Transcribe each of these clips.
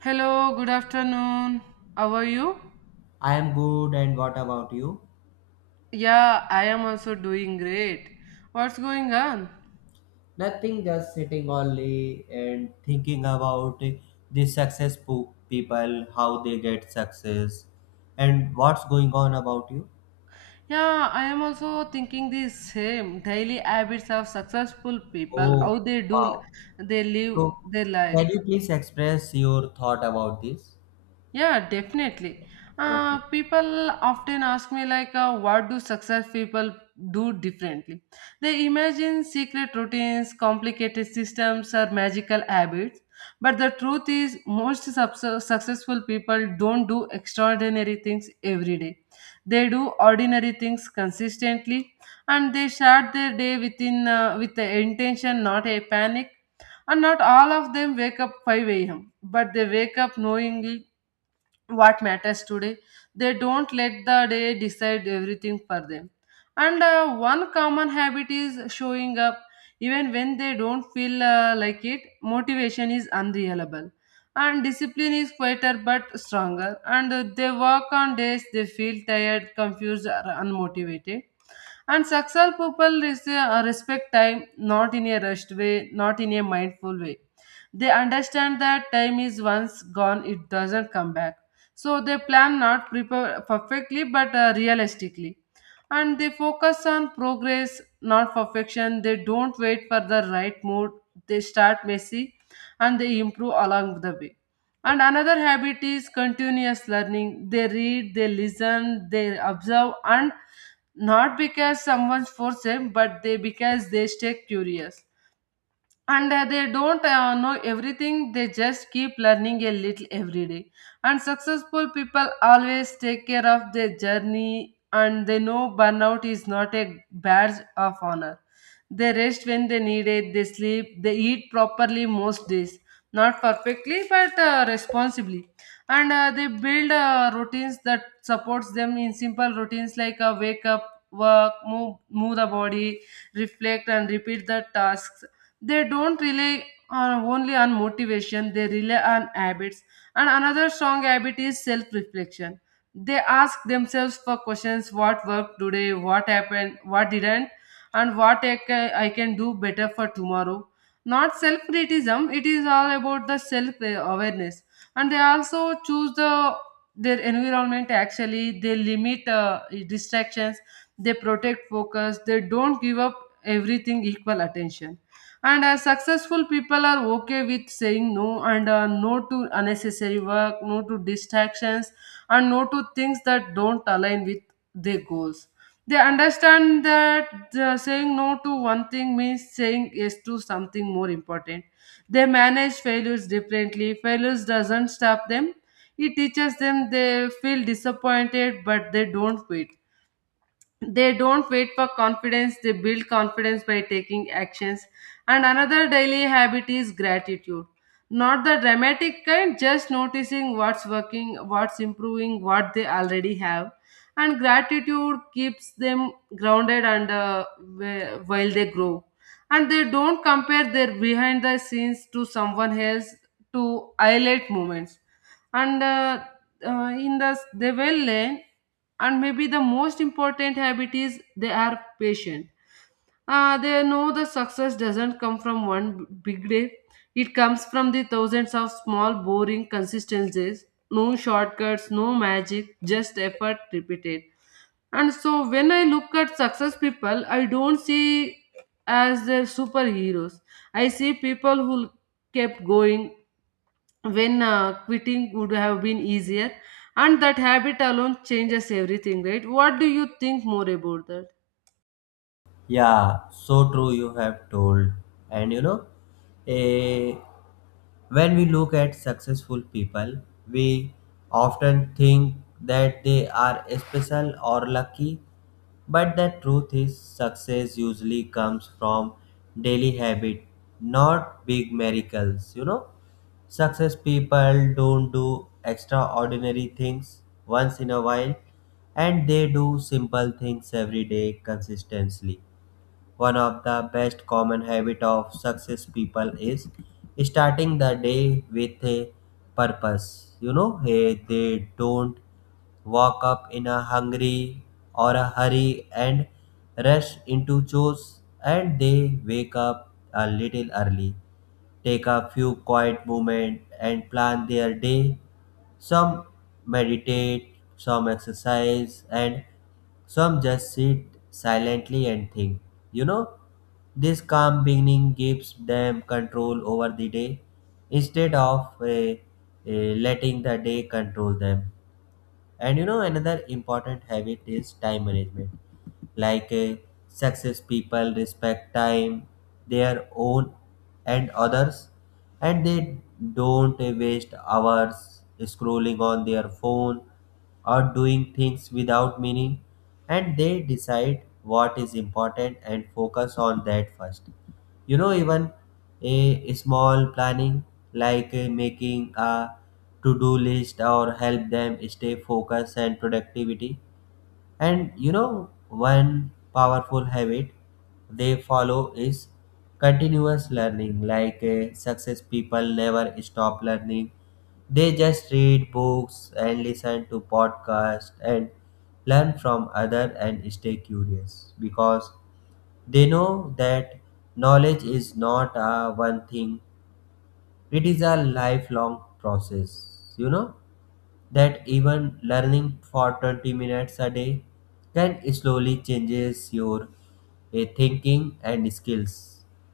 Hello, good afternoon. How are you? I am good, and what about you? Yeah, I am also doing great. What's going on? Nothing, just sitting only and thinking about the people, how they get success, and what's going on about you. Yeah, I am also thinking the same daily habits of successful people, Oh, how they do, wow. they live So, their life. can you please express your thought about this? Yeah, definitely. Okay. People often ask me what do success people do differently? They imagine secret routines, complicated systems, or magical habits. But the truth is, successful people don't do extraordinary things every day. They do ordinary things consistently, and they start their day with the intention, not a panic. And not all of them wake up 5 a.m. But they wake up knowingly what matters today. They don't let the day decide everything for them. And One common habit is showing up even when they don't feel like it. Motivation is unreliable, and discipline is quieter but stronger. And They work on days they feel tired, confused, or unmotivated. And successful people respect time, not in a rushed way, not in a mindful way. They understand that time, is once gone, it doesn't come back, so they plan, not prepare perfectly but realistically. And they focus on progress, not perfection. They don't wait for the right mood. They start messy and they improve along the way. And another habit is continuous learning. They read, they listen, they observe, and not because someone forced them, but they because they stay curious, and they don't know everything, they just keep learning a little every day. And successful people always take care of their journey, and they know burnout is not a badge of honor. They rest when they need it, they sleep, they eat properly most days, not perfectly but responsibly. And uh, they build routines that supports them, in simple routines like wake up, work, move the body, reflect, and repeat the tasks. They don't rely on, only on motivation, they rely on habits. And another strong habit is self reflection. They ask themselves for questions: what worked today, what happened, what didn't, and what I can do better for tomorrow. Not self criticism, it is all about the self awareness. And they also choose the their environment. Actually, they limit distractions, they protect focus, they don't give up everything equal attention. And Successful people are okay with saying no, and no to unnecessary work, no to distractions, and no to things that don't align with their goals. They understand that saying no to one thing means saying yes to something more important. They manage failures differently. Failures doesn't stop them, it teaches them. They feel disappointed but they don't quit. They don't wait for confidence, they build confidence by taking actions. And another daily habit is gratitude, not the dramatic kind, just noticing what's working, what's improving, what they already have. And gratitude keeps them grounded while they grow. And they don't compare their behind the scenes to someone else, to highlight moments. And In the they will learn. And maybe the most important habit is they are patient. They know the success doesn't come from one big day, it comes from the thousands of small, boring consistencies. No shortcuts, no magic, just effort repeated. And so when I look at success people, I don't see as their superheroes. I see people who kept going, when quitting would have been easier, and that habit alone changes everything, right? What do you think more about that? Yeah, so true you have told. And you know, a when we look at successful people, we often think that they are special or lucky, but the truth is, success usually comes from daily habit, not big miracles. You know, success people don't do extraordinary things once in a while, and they do simple things every day consistently. One of the best common habit of success people is starting the day with a purpose. You know, they don't walk up in a hungry or a hurry and rush into chores, and they wake up a little early, take a few quiet moments, and plan their day. Some meditate, some exercise, and some just sit silently and think. You know, this calm beginning gives them control over the day instead of letting the day control them. And you know, another important habit is time management. Like uh, success people respect time, their own and others, and they don't waste hours scrolling on their phone or doing things without meaning. And they decide what is important and focus on that first. You know, even a small planning, like making a to-do list, or help them stay focused and productivity. And you know, one powerful habit they follow is continuous learning. Success people never stop learning. They just read books and listen to podcasts and learn from other and stay curious, because they know that knowledge is not a one thing, it is a lifelong process. You know that even learning for 20 minutes a day can slowly changes your thinking and skills.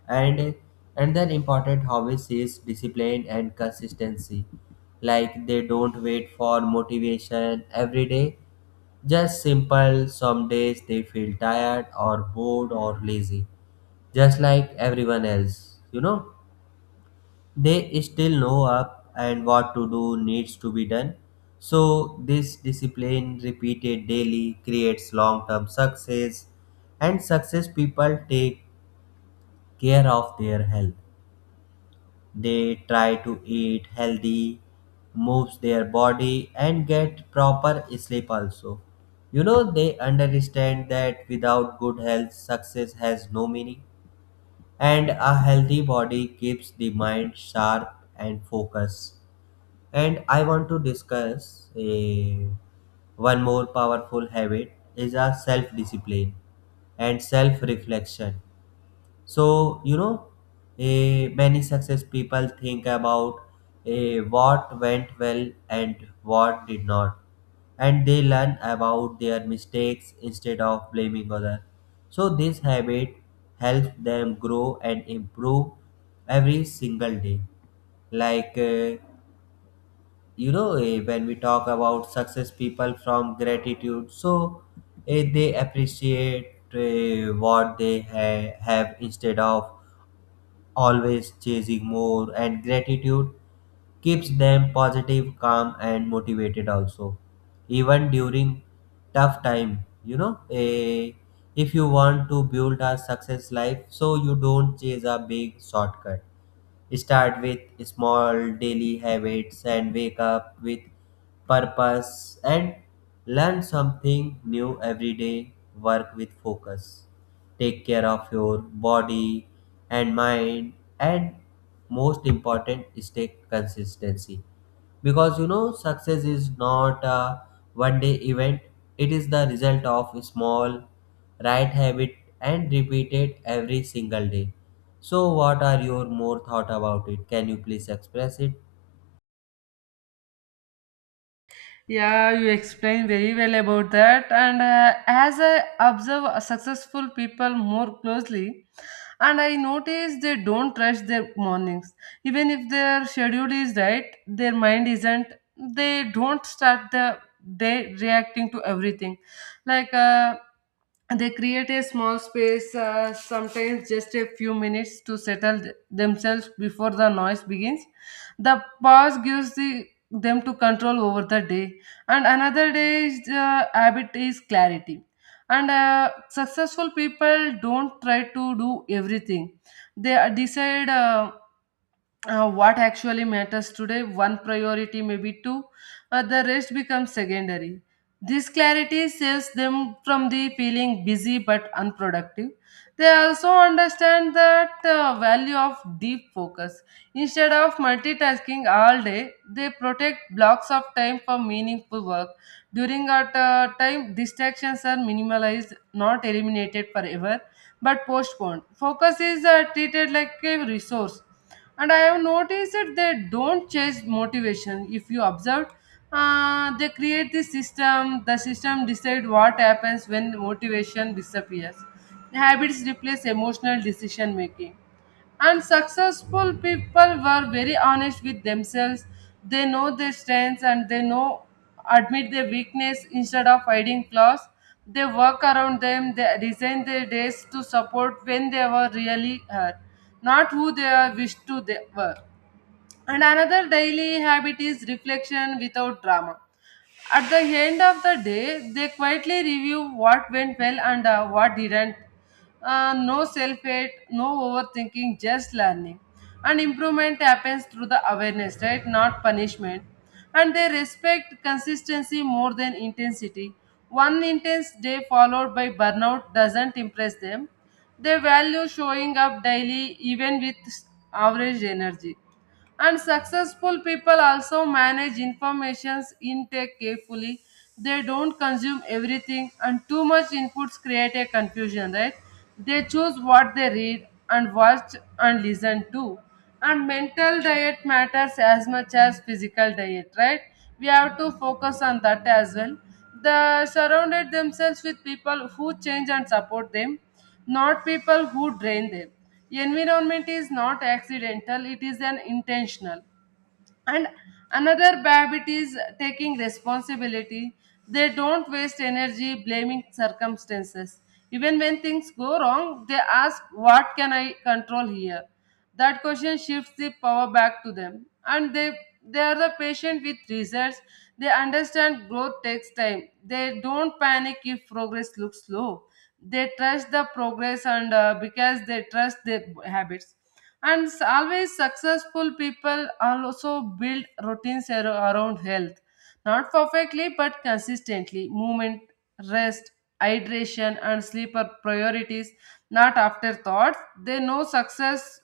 And another important hobbies is discipline and consistency. Like, they don't wait for motivation every day. Just simple, some days they feel tired or bored or lazy, just like everyone else. You know, they still know up and what to do needs to be done. So this discipline repeated daily creates long term success. And success people take care of their health. They try to eat healthy, moves their body, and get proper sleep also. You know, they understand that without good health, success has no meaning. And a healthy body keeps the mind sharp and focused. And I want to discuss a one more powerful habit is a self discipline and self reflection. So, you know, many success people think about what went well and what did not, and they learn about their mistakes instead of blaming others. So, this habit helps them grow and improve every single day. Like, eh, when we talk about success people from gratitude, so they appreciate what they have instead of always chasing more, and gratitude keeps them positive, calm, and motivated also, even during tough time. You know, if you want to build a success life, so you don't chase a big shortcut. Start with small daily habits, and wake up with purpose, and learn something new every day. Work with focus. Take care of your body and mind, and most important is take consistency, because you know success is not a one day event. It is the result of a small right habit and repeated every single day. So what are your more thought about it? Can you please express it? Yeah, you explained very well about that. And As I observe successful people more closely, and I notice they don't rush their mornings. Even if their schedule is right, their mind isn't, they don't start the day reacting to everything. Like, uh, they create a small space, sometimes just a few minutes, to settle themselves before the noise begins. The pause gives the, them to control over the day. And another day is the habit is clarity. And Successful people don't try to do everything. They decide what actually matters today, one priority, maybe two. The rest becomes secondary. This clarity saves them from the feeling busy but unproductive. They also understand that value of deep focus. Instead of multitasking all day, they protect blocks of time for meaningful work. During our time, distractions are minimalized, not eliminated forever, but postponed. Focus is treated like a resource. And I have noticed that they don't chase motivation. If you observe, they create the system. The system decide what happens when motivation disappears. Habits replace emotional decision making. And successful people were very honest with themselves. They know their strengths and they know admit their weakness instead of hiding flaws. They work around them, they design their days to support when they were really hurt, not who they are wished to they were. And another daily habit is reflection without drama. At the end of the day, they quietly review what went well and what didn't. No self hate, no overthinking, just learning. And improvement happens through the awareness, right? Not punishment. And they respect consistency more than intensity. One intense day followed by burnout doesn't impress them. They value showing up daily even with average energy. And successful people also manage information's intake carefully. They don't consume everything, and too much inputs create a confusion, right? They choose what they read and watch and listen to. And mental diet matters as much as physical diet, right? We have to focus on that as well. They surrounded themselves with people who change and support them, not people who drain them. Environment is not accidental, it is an intentional. And another bad habit is taking responsibility. They don't waste energy blaming circumstances. Even when things go wrong, they ask, what can I control here? That question shifts the power back to them. And they are the patient with results. They understand growth takes time. They don't panic if progress looks slow, they trust the progress, and because they trust their habits. Always successful people also build routines around health, not perfectly but consistently. Movement, rest, hydration, and sleep are priorities, not afterthoughts. They know success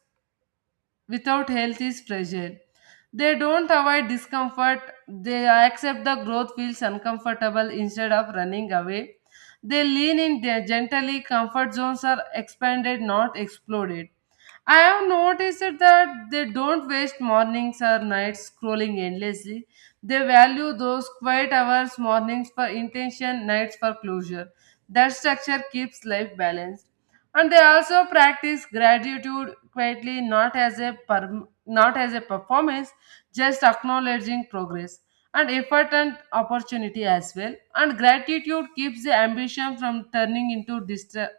without health is fragile. They don't avoid discomfort, they accept the growth feels uncomfortable instead of running away. They lean in their gently, comfort zones are expanded, not exploded. I have noticed that they don't waste mornings or nights scrolling endlessly. They value those quiet hours, mornings for intention, nights for closure. That structure keeps life balanced. And they also practice gratitude quietly, not as a performance, just acknowledging progress and effort and opportunity as well. And gratitude keeps the ambition from turning into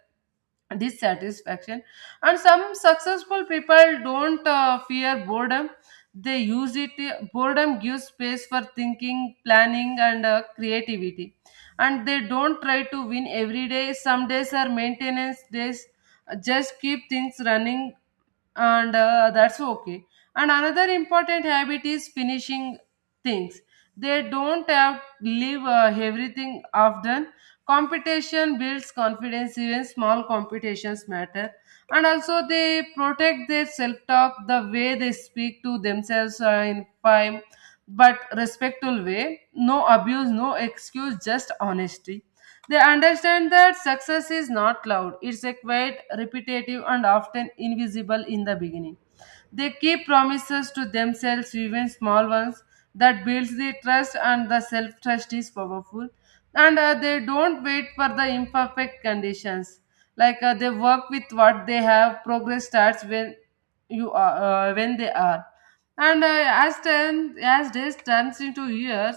dissatisfaction. And some successful people don't fear boredom, they use it. Boredom gives space for thinking, planning, and creativity. And they don't try to win every day, some days are maintenance days, just keep things running, and that's okay. And another important habit is finishing things. They don't have leave everything often. Competition builds confidence, even small competitions matter. And also they protect their self-talk, the way they speak to themselves, in five but respectful way. No abuse, no excuse, just honesty. They understand that success is not loud, it's a quiet, repetitive, and often invisible in the beginning. They keep promises to themselves, even small ones, that builds the trust, and the self trust is powerful. And They don't wait for the imperfect conditions. They work with what they have. Progress starts when you are when they are. As days turns into years,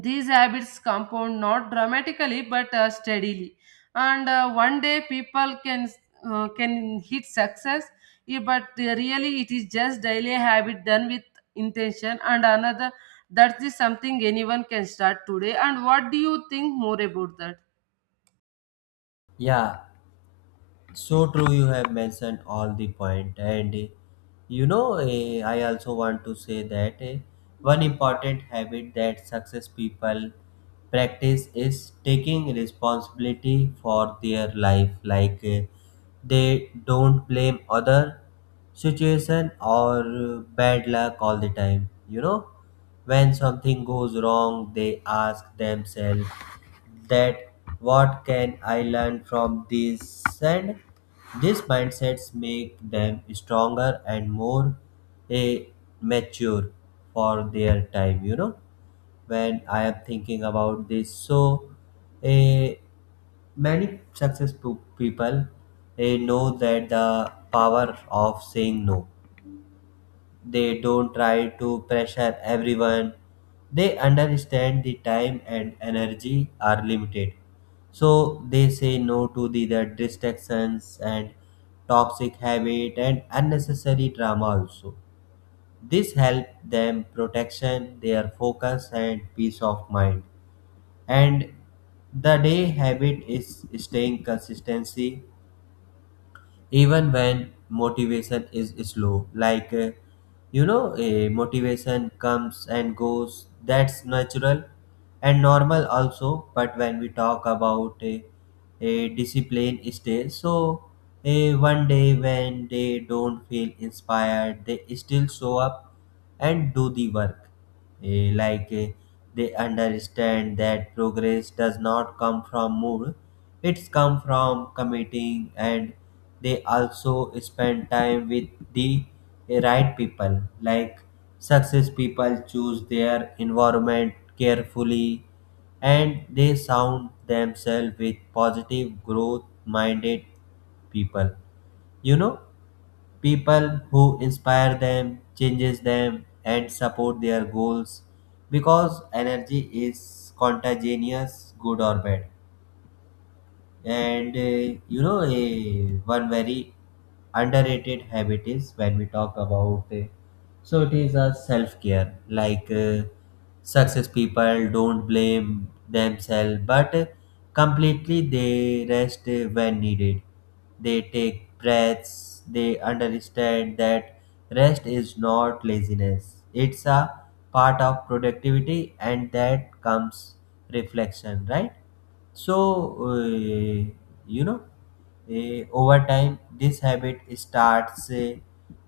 these habits compound not dramatically but steadily. And One day people can hit success, but they really it is just daily habit done with intention. And another that is something anyone can start today. And what do you think more about that? Yeah. So true, you have mentioned all the point, and you know, I also want to say that one important habit that success people practice is taking responsibility for their life. They don't blame other situation or bad luck all the time. You know, when something goes wrong, they ask themselves that what can I learn from this, and these mindsets make them stronger and more eh, mature for their time. You know, when I am thinking about this. So, eh, many successful people know that the power of saying no. They don't try to pressure everyone. They understand the time and energy are limited. So they say no to the distractions and toxic habit and unnecessary drama also. This help them protection, their focus and peace of mind. And the day habit is staying consistency even when motivation is slow. You know, a motivation comes and goes. That's natural and normal also. But when we talk about a discipline stay, so a one day when they don't feel inspired, they still show up and do the work. Eh, like eh, they understand that progress does not come from mood, it's come from committing. And they also spend time with the right people. Like, success people choose their environment carefully, and they sound themselves with positive growth minded people. You know, people who inspire them, changes them, and support their goals, because energy is contagious, good or bad. And you know, a one very underrated habit is when we talk about so it is a self care. Success people don't blame themselves, but completely they rest when needed. They take breaths. They understand that rest is not laziness. It's a part of productivity, and that comes reflection, right? So, you know, over time, this habit starts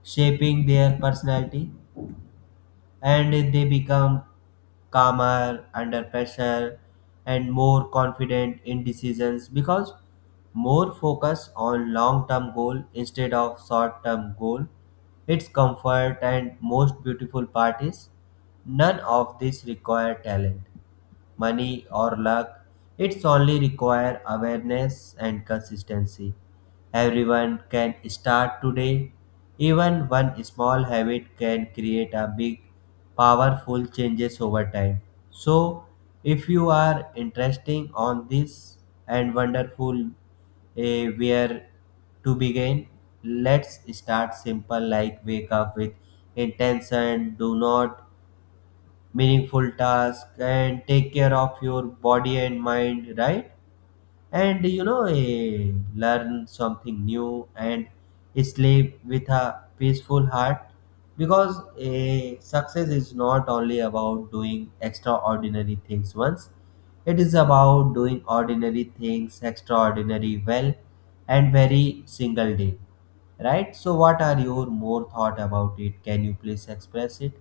shaping their personality, and they become calmer under pressure and more confident in decisions, because more focus on long-term goal instead of short-term goal. Its comfort and most beautiful part is none of this require talent, money, or luck. It's only require awareness and consistency. Everyone can start today. Even one small habit can create a big, powerful changes over time. So, if you are interested on this and wonderful where to begin, let's start simple, like wake up with intention. Do not meaningful task and take care of your body and mind, right? And you know, learn something new and sleep with a peaceful heart, because a success is not only about doing extraordinary things once, it is about doing ordinary things extraordinary well and very single day, right? So what are your more thought about it? Can you please express it?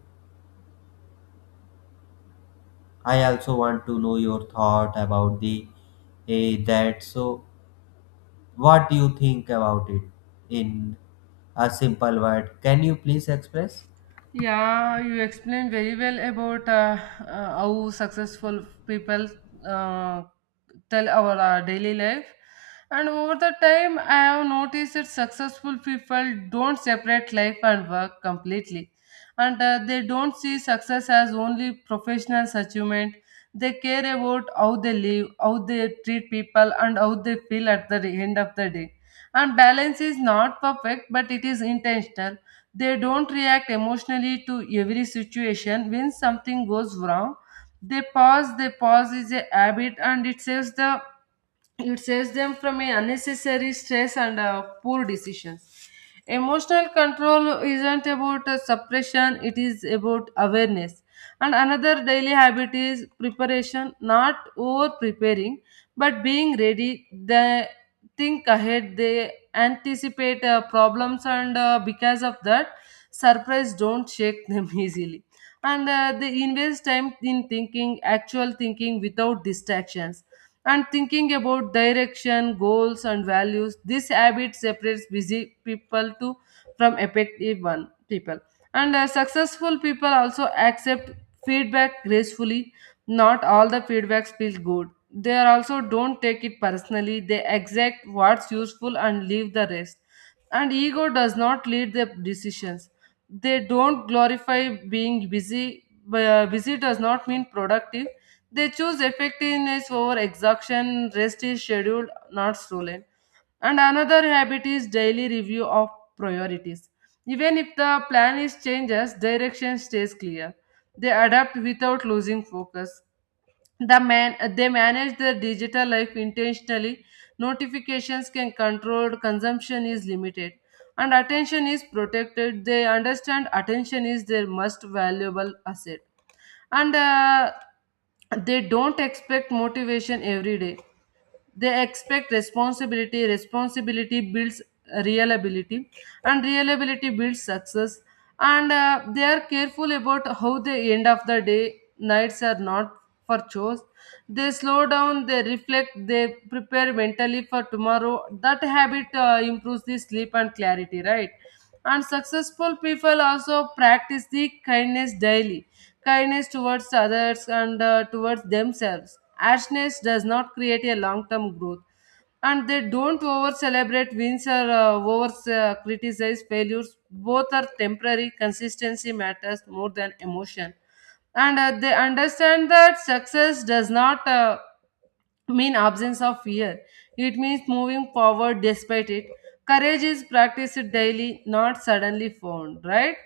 I also want to know your thought about the that. So, what do you think about it in a simple word? Can you please express? Yeah, you explained very well about how successful people uh, tell our daily life. And over the time, I have noticed that successful people don't separate life and work completely. And They don't see success as only professional achievement. They care about how they live, how they treat people, and how they feel at the end of the day. And balance is not perfect, but it is intentional. They don't react emotionally to every situation. When something goes wrong, they pause. Is a habit and it saves them from a unnecessary stress and poor decisions. Emotional control isn't about suppression, it is about awareness. And another daily habit is preparation, not over preparing but being ready. The think ahead, they anticipate problems, and because of that surprise don't shake them easily. And they invest time in thinking, actual thinking without distractions, and thinking about direction, goals, and values. This habit separates busy people to from effective one people. And successful people also accept feedback gracefully. Not all the feedbacks feel good. They are also don't take it personally. They exact what's useful and leave the rest. And ego does not lead the decisions. They don't glorify being busy. Busy does not mean productive. They choose effectiveness over exhaustion. Rest is scheduled, not stolen. And another habit is daily review of priorities. Even if the plan is changes, direction stays clear. They adapt without losing focus. They manage their digital life intentionally. Notifications can control, consumption is limited, and attention is protected. They understand attention is their most valuable asset. And they don't expect motivation every day, they expect responsibility. Responsibility builds reliability, and reliability builds success. And they are careful about how the end of the day. Nights are not for chores. They slow down, they reflect, they prepare mentally for tomorrow. That habit improves the sleep and clarity, right? And successful people also practice the kindness daily, kindness towards others and towards themselves. Harshness does not create a long term growth. And they don't over celebrate wins or over criticize failures. Both are temporary. Consistency matters more than emotion. And they understand that success does not. Mean absence of fear. It means moving forward despite it. Courage is practiced daily, not suddenly found, right?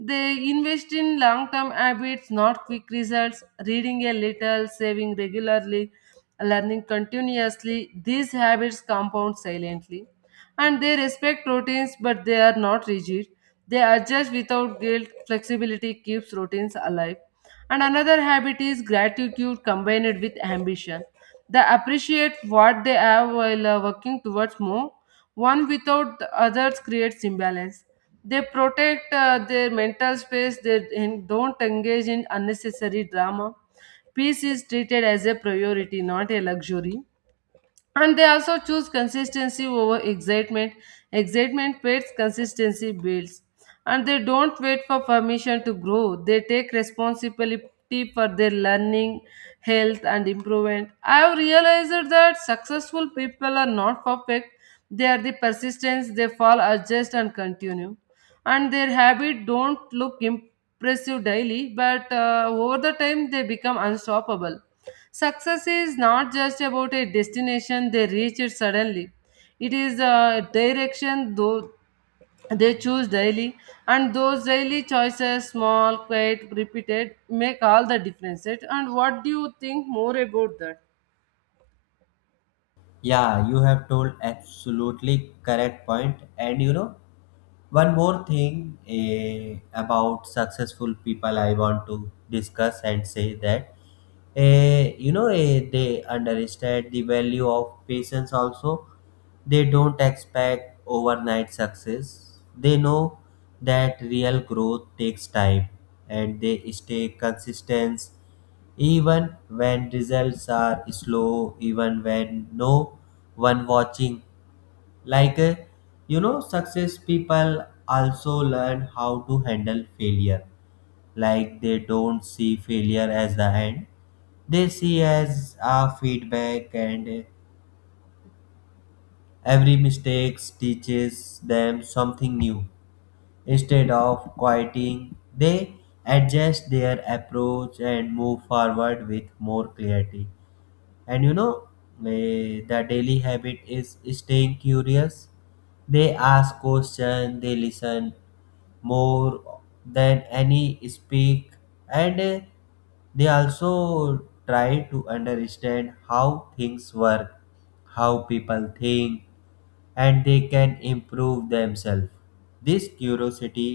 They invest in long term habits, not quick results, reading a little, saving regularly, learning continuously. These habits compound silently. And they respect routines, but they are not rigid. They adjust without guilt. Flexibility keeps routines alive. And another habit is gratitude combined with ambition. They appreciate what they have while working towards more. One without the others creates imbalance. They protect their mental space, they don't engage in unnecessary drama. Peace is treated as a priority, not a luxury. And they also choose consistency over excitement. Excitement fades, consistency builds. And they don't wait for permission to grow. They take responsibility for their learning, health, and improvement. I have realized that successful people are not perfect. They are the persistence, they fall, adjust, and continue. And their habit don't look impressive daily, but over the time they become unstoppable. Success is not just about a destination they reach it suddenly, it is a direction though they choose daily. And those daily choices, small, quiet, repeated, make all the difference. And what do you think more about that? Yeah, you have told absolutely correct point, and you know. One more thing about successful people, I want to discuss and say that you know, they understand the value of patience. Also, they don't expect overnight success. They know that real growth takes time, and they stay consistent even when results are slow, even when no one watching. like uh, you know, success people also learn how to handle failure. Like, they don't see failure as the end. They see as a feedback, and every mistake teaches them something new. Instead of quieting, they adjust their approach and move forward with more clarity. And you know, the daily habit is staying curious. They ask questions, they listen more than any speak. And they also try to understand how things work, how people think, and they can improve themselves. This curiosity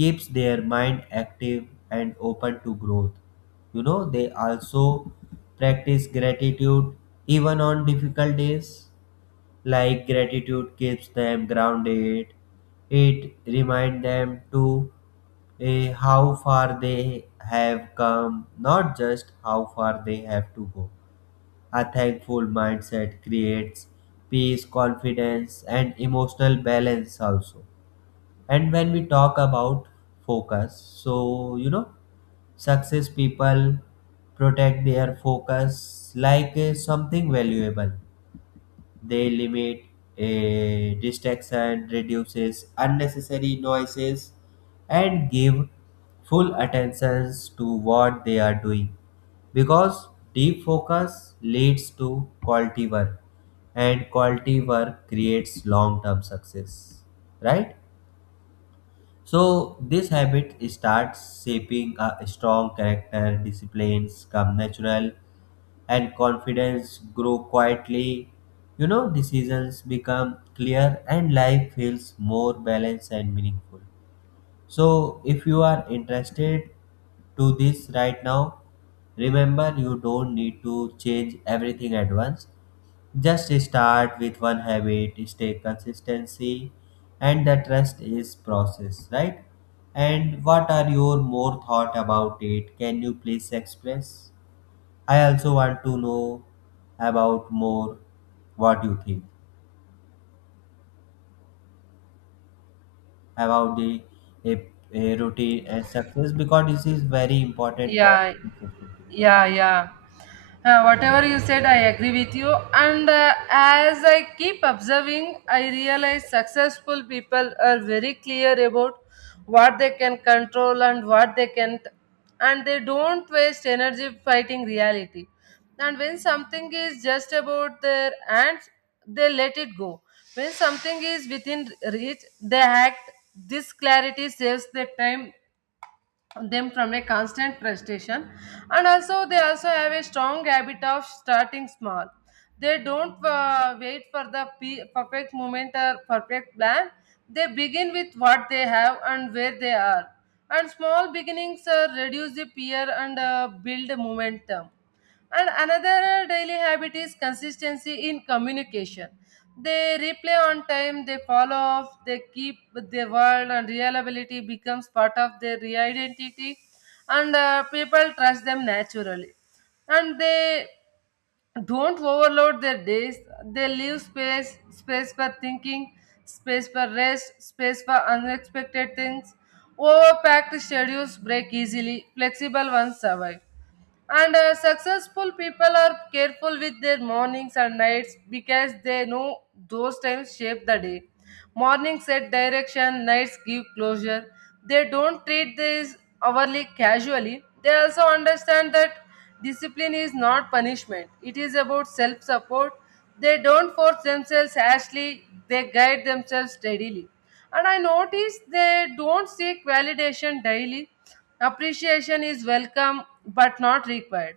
keeps their mind active and open to growth. You know, they also practice gratitude even on difficult days. Like, gratitude keeps them grounded. It reminds them to how far they have come, not just how far they have to go. A thankful mindset creates peace, confidence, and emotional balance also. And when we talk about focus, so you know, success people protect their focus like something valuable. They limit a distraction, reduces unnecessary noises, and give full attentions to what they are doing. Because deep focus leads to quality work, and quality work creates long-term success. Right? So this habit starts shaping a strong character, disciplines come natural, and confidence grow quietly. You know, decisions become clear and life feels more balanced and meaningful. So if you are interested to this right now, remember you don't need to change everything at once. Just start with one habit, stay consistency, and the trust is process, right? And what are your more thought about it? Can you please express? I also want to know about more what you think about the a, a routine a success, because this is very important for Yeah. successful people. Yeah, yeah. Whatever you said, I agree with you. And as I keep observing, I realize successful people are very clear about what they can control and what they can't. And they don't waste energy fighting reality. And when something is just about their hands, they let it go. When something is within reach, they act. This clarity saves the time them from a constant frustration. And also they also have a strong habit of starting small. They don't wait for the perfect moment or perfect plan. They begin with what they have and where they are. And small beginnings reduce the fear and build momentum. And another daily habit is consistency in communication. They reply on time, they follow up, they keep their word, and reliability becomes part of their identity, and people trust them naturally. And they don't overload their days. They leave space, space for thinking, space for rest, space for unexpected things. Overpacked schedules break easily, flexible ones survive. And successful people are careful with their mornings and nights because they know those times shape the day. Mornings set direction, nights give closure. They don't treat these hourly casually. They also understand that discipline is not punishment, it is about self support. They don't force themselves harshly, they guide themselves steadily. And I notice they don't seek validation daily. Appreciation is welcome but not required.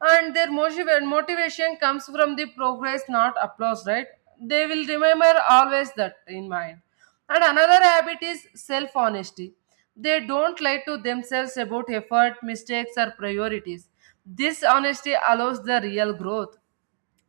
And their motivation comes from the progress, not applause, right? They will remember always that in mind. And another habit is self honesty. They don't lie to themselves about effort, mistakes, or priorities. This honesty allows the real growth.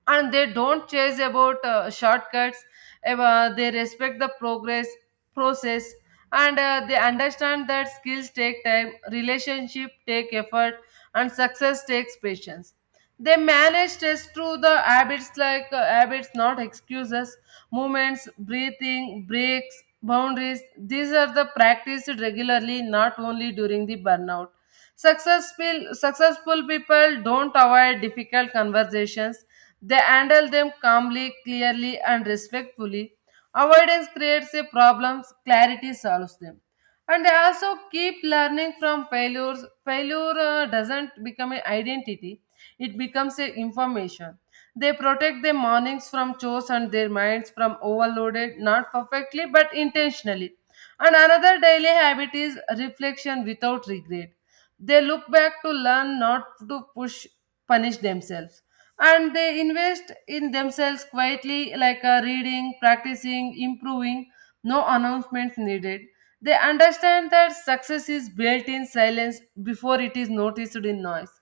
And they don't chase about shortcuts. They respect the progress process. And they understand that skills take time, relationship take effort, and success takes patience. They manage stress through the habits like habits, not excuses. Movements, breathing breaks, boundaries, these are the practiced regularly, not only during the burnout. Successful people don't avoid difficult conversations, they handle them calmly, clearly, and respectfully. Avoidance creates a problem, clarity solves them. And they also keep learning from failures. Failure doesn't become an identity, it becomes a information. They protect their mornings from chores and their minds from overloaded, not perfectly but intentionally. And another daily habit is reflection without regret. They look back to learn, not to push punish themselves. And they invest in themselves quietly, like reading, practicing, improving. No announcement needed. They understand that success is built in silence before it is noticed in noise.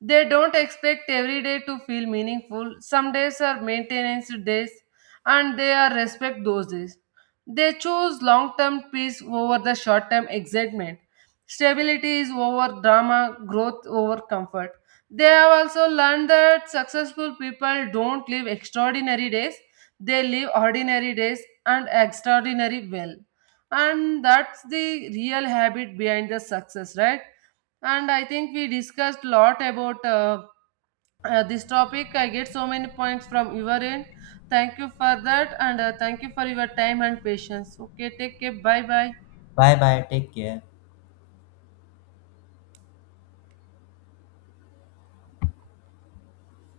They don't expect every day to feel meaningful. Some days are maintenance days, and they are respect those days. They choose long term peace over the short term excitement. Stability is over drama, growth over comfort. They have also learned that successful people don't live extraordinary days, they live ordinary days and extraordinary well. And that's the real habit behind the success, right? And I think we discussed a lot about this topic. I get so many points from your end. Thank you for that, and thank you for your time and patience. Okay, take care. Bye bye. Bye bye. Take care.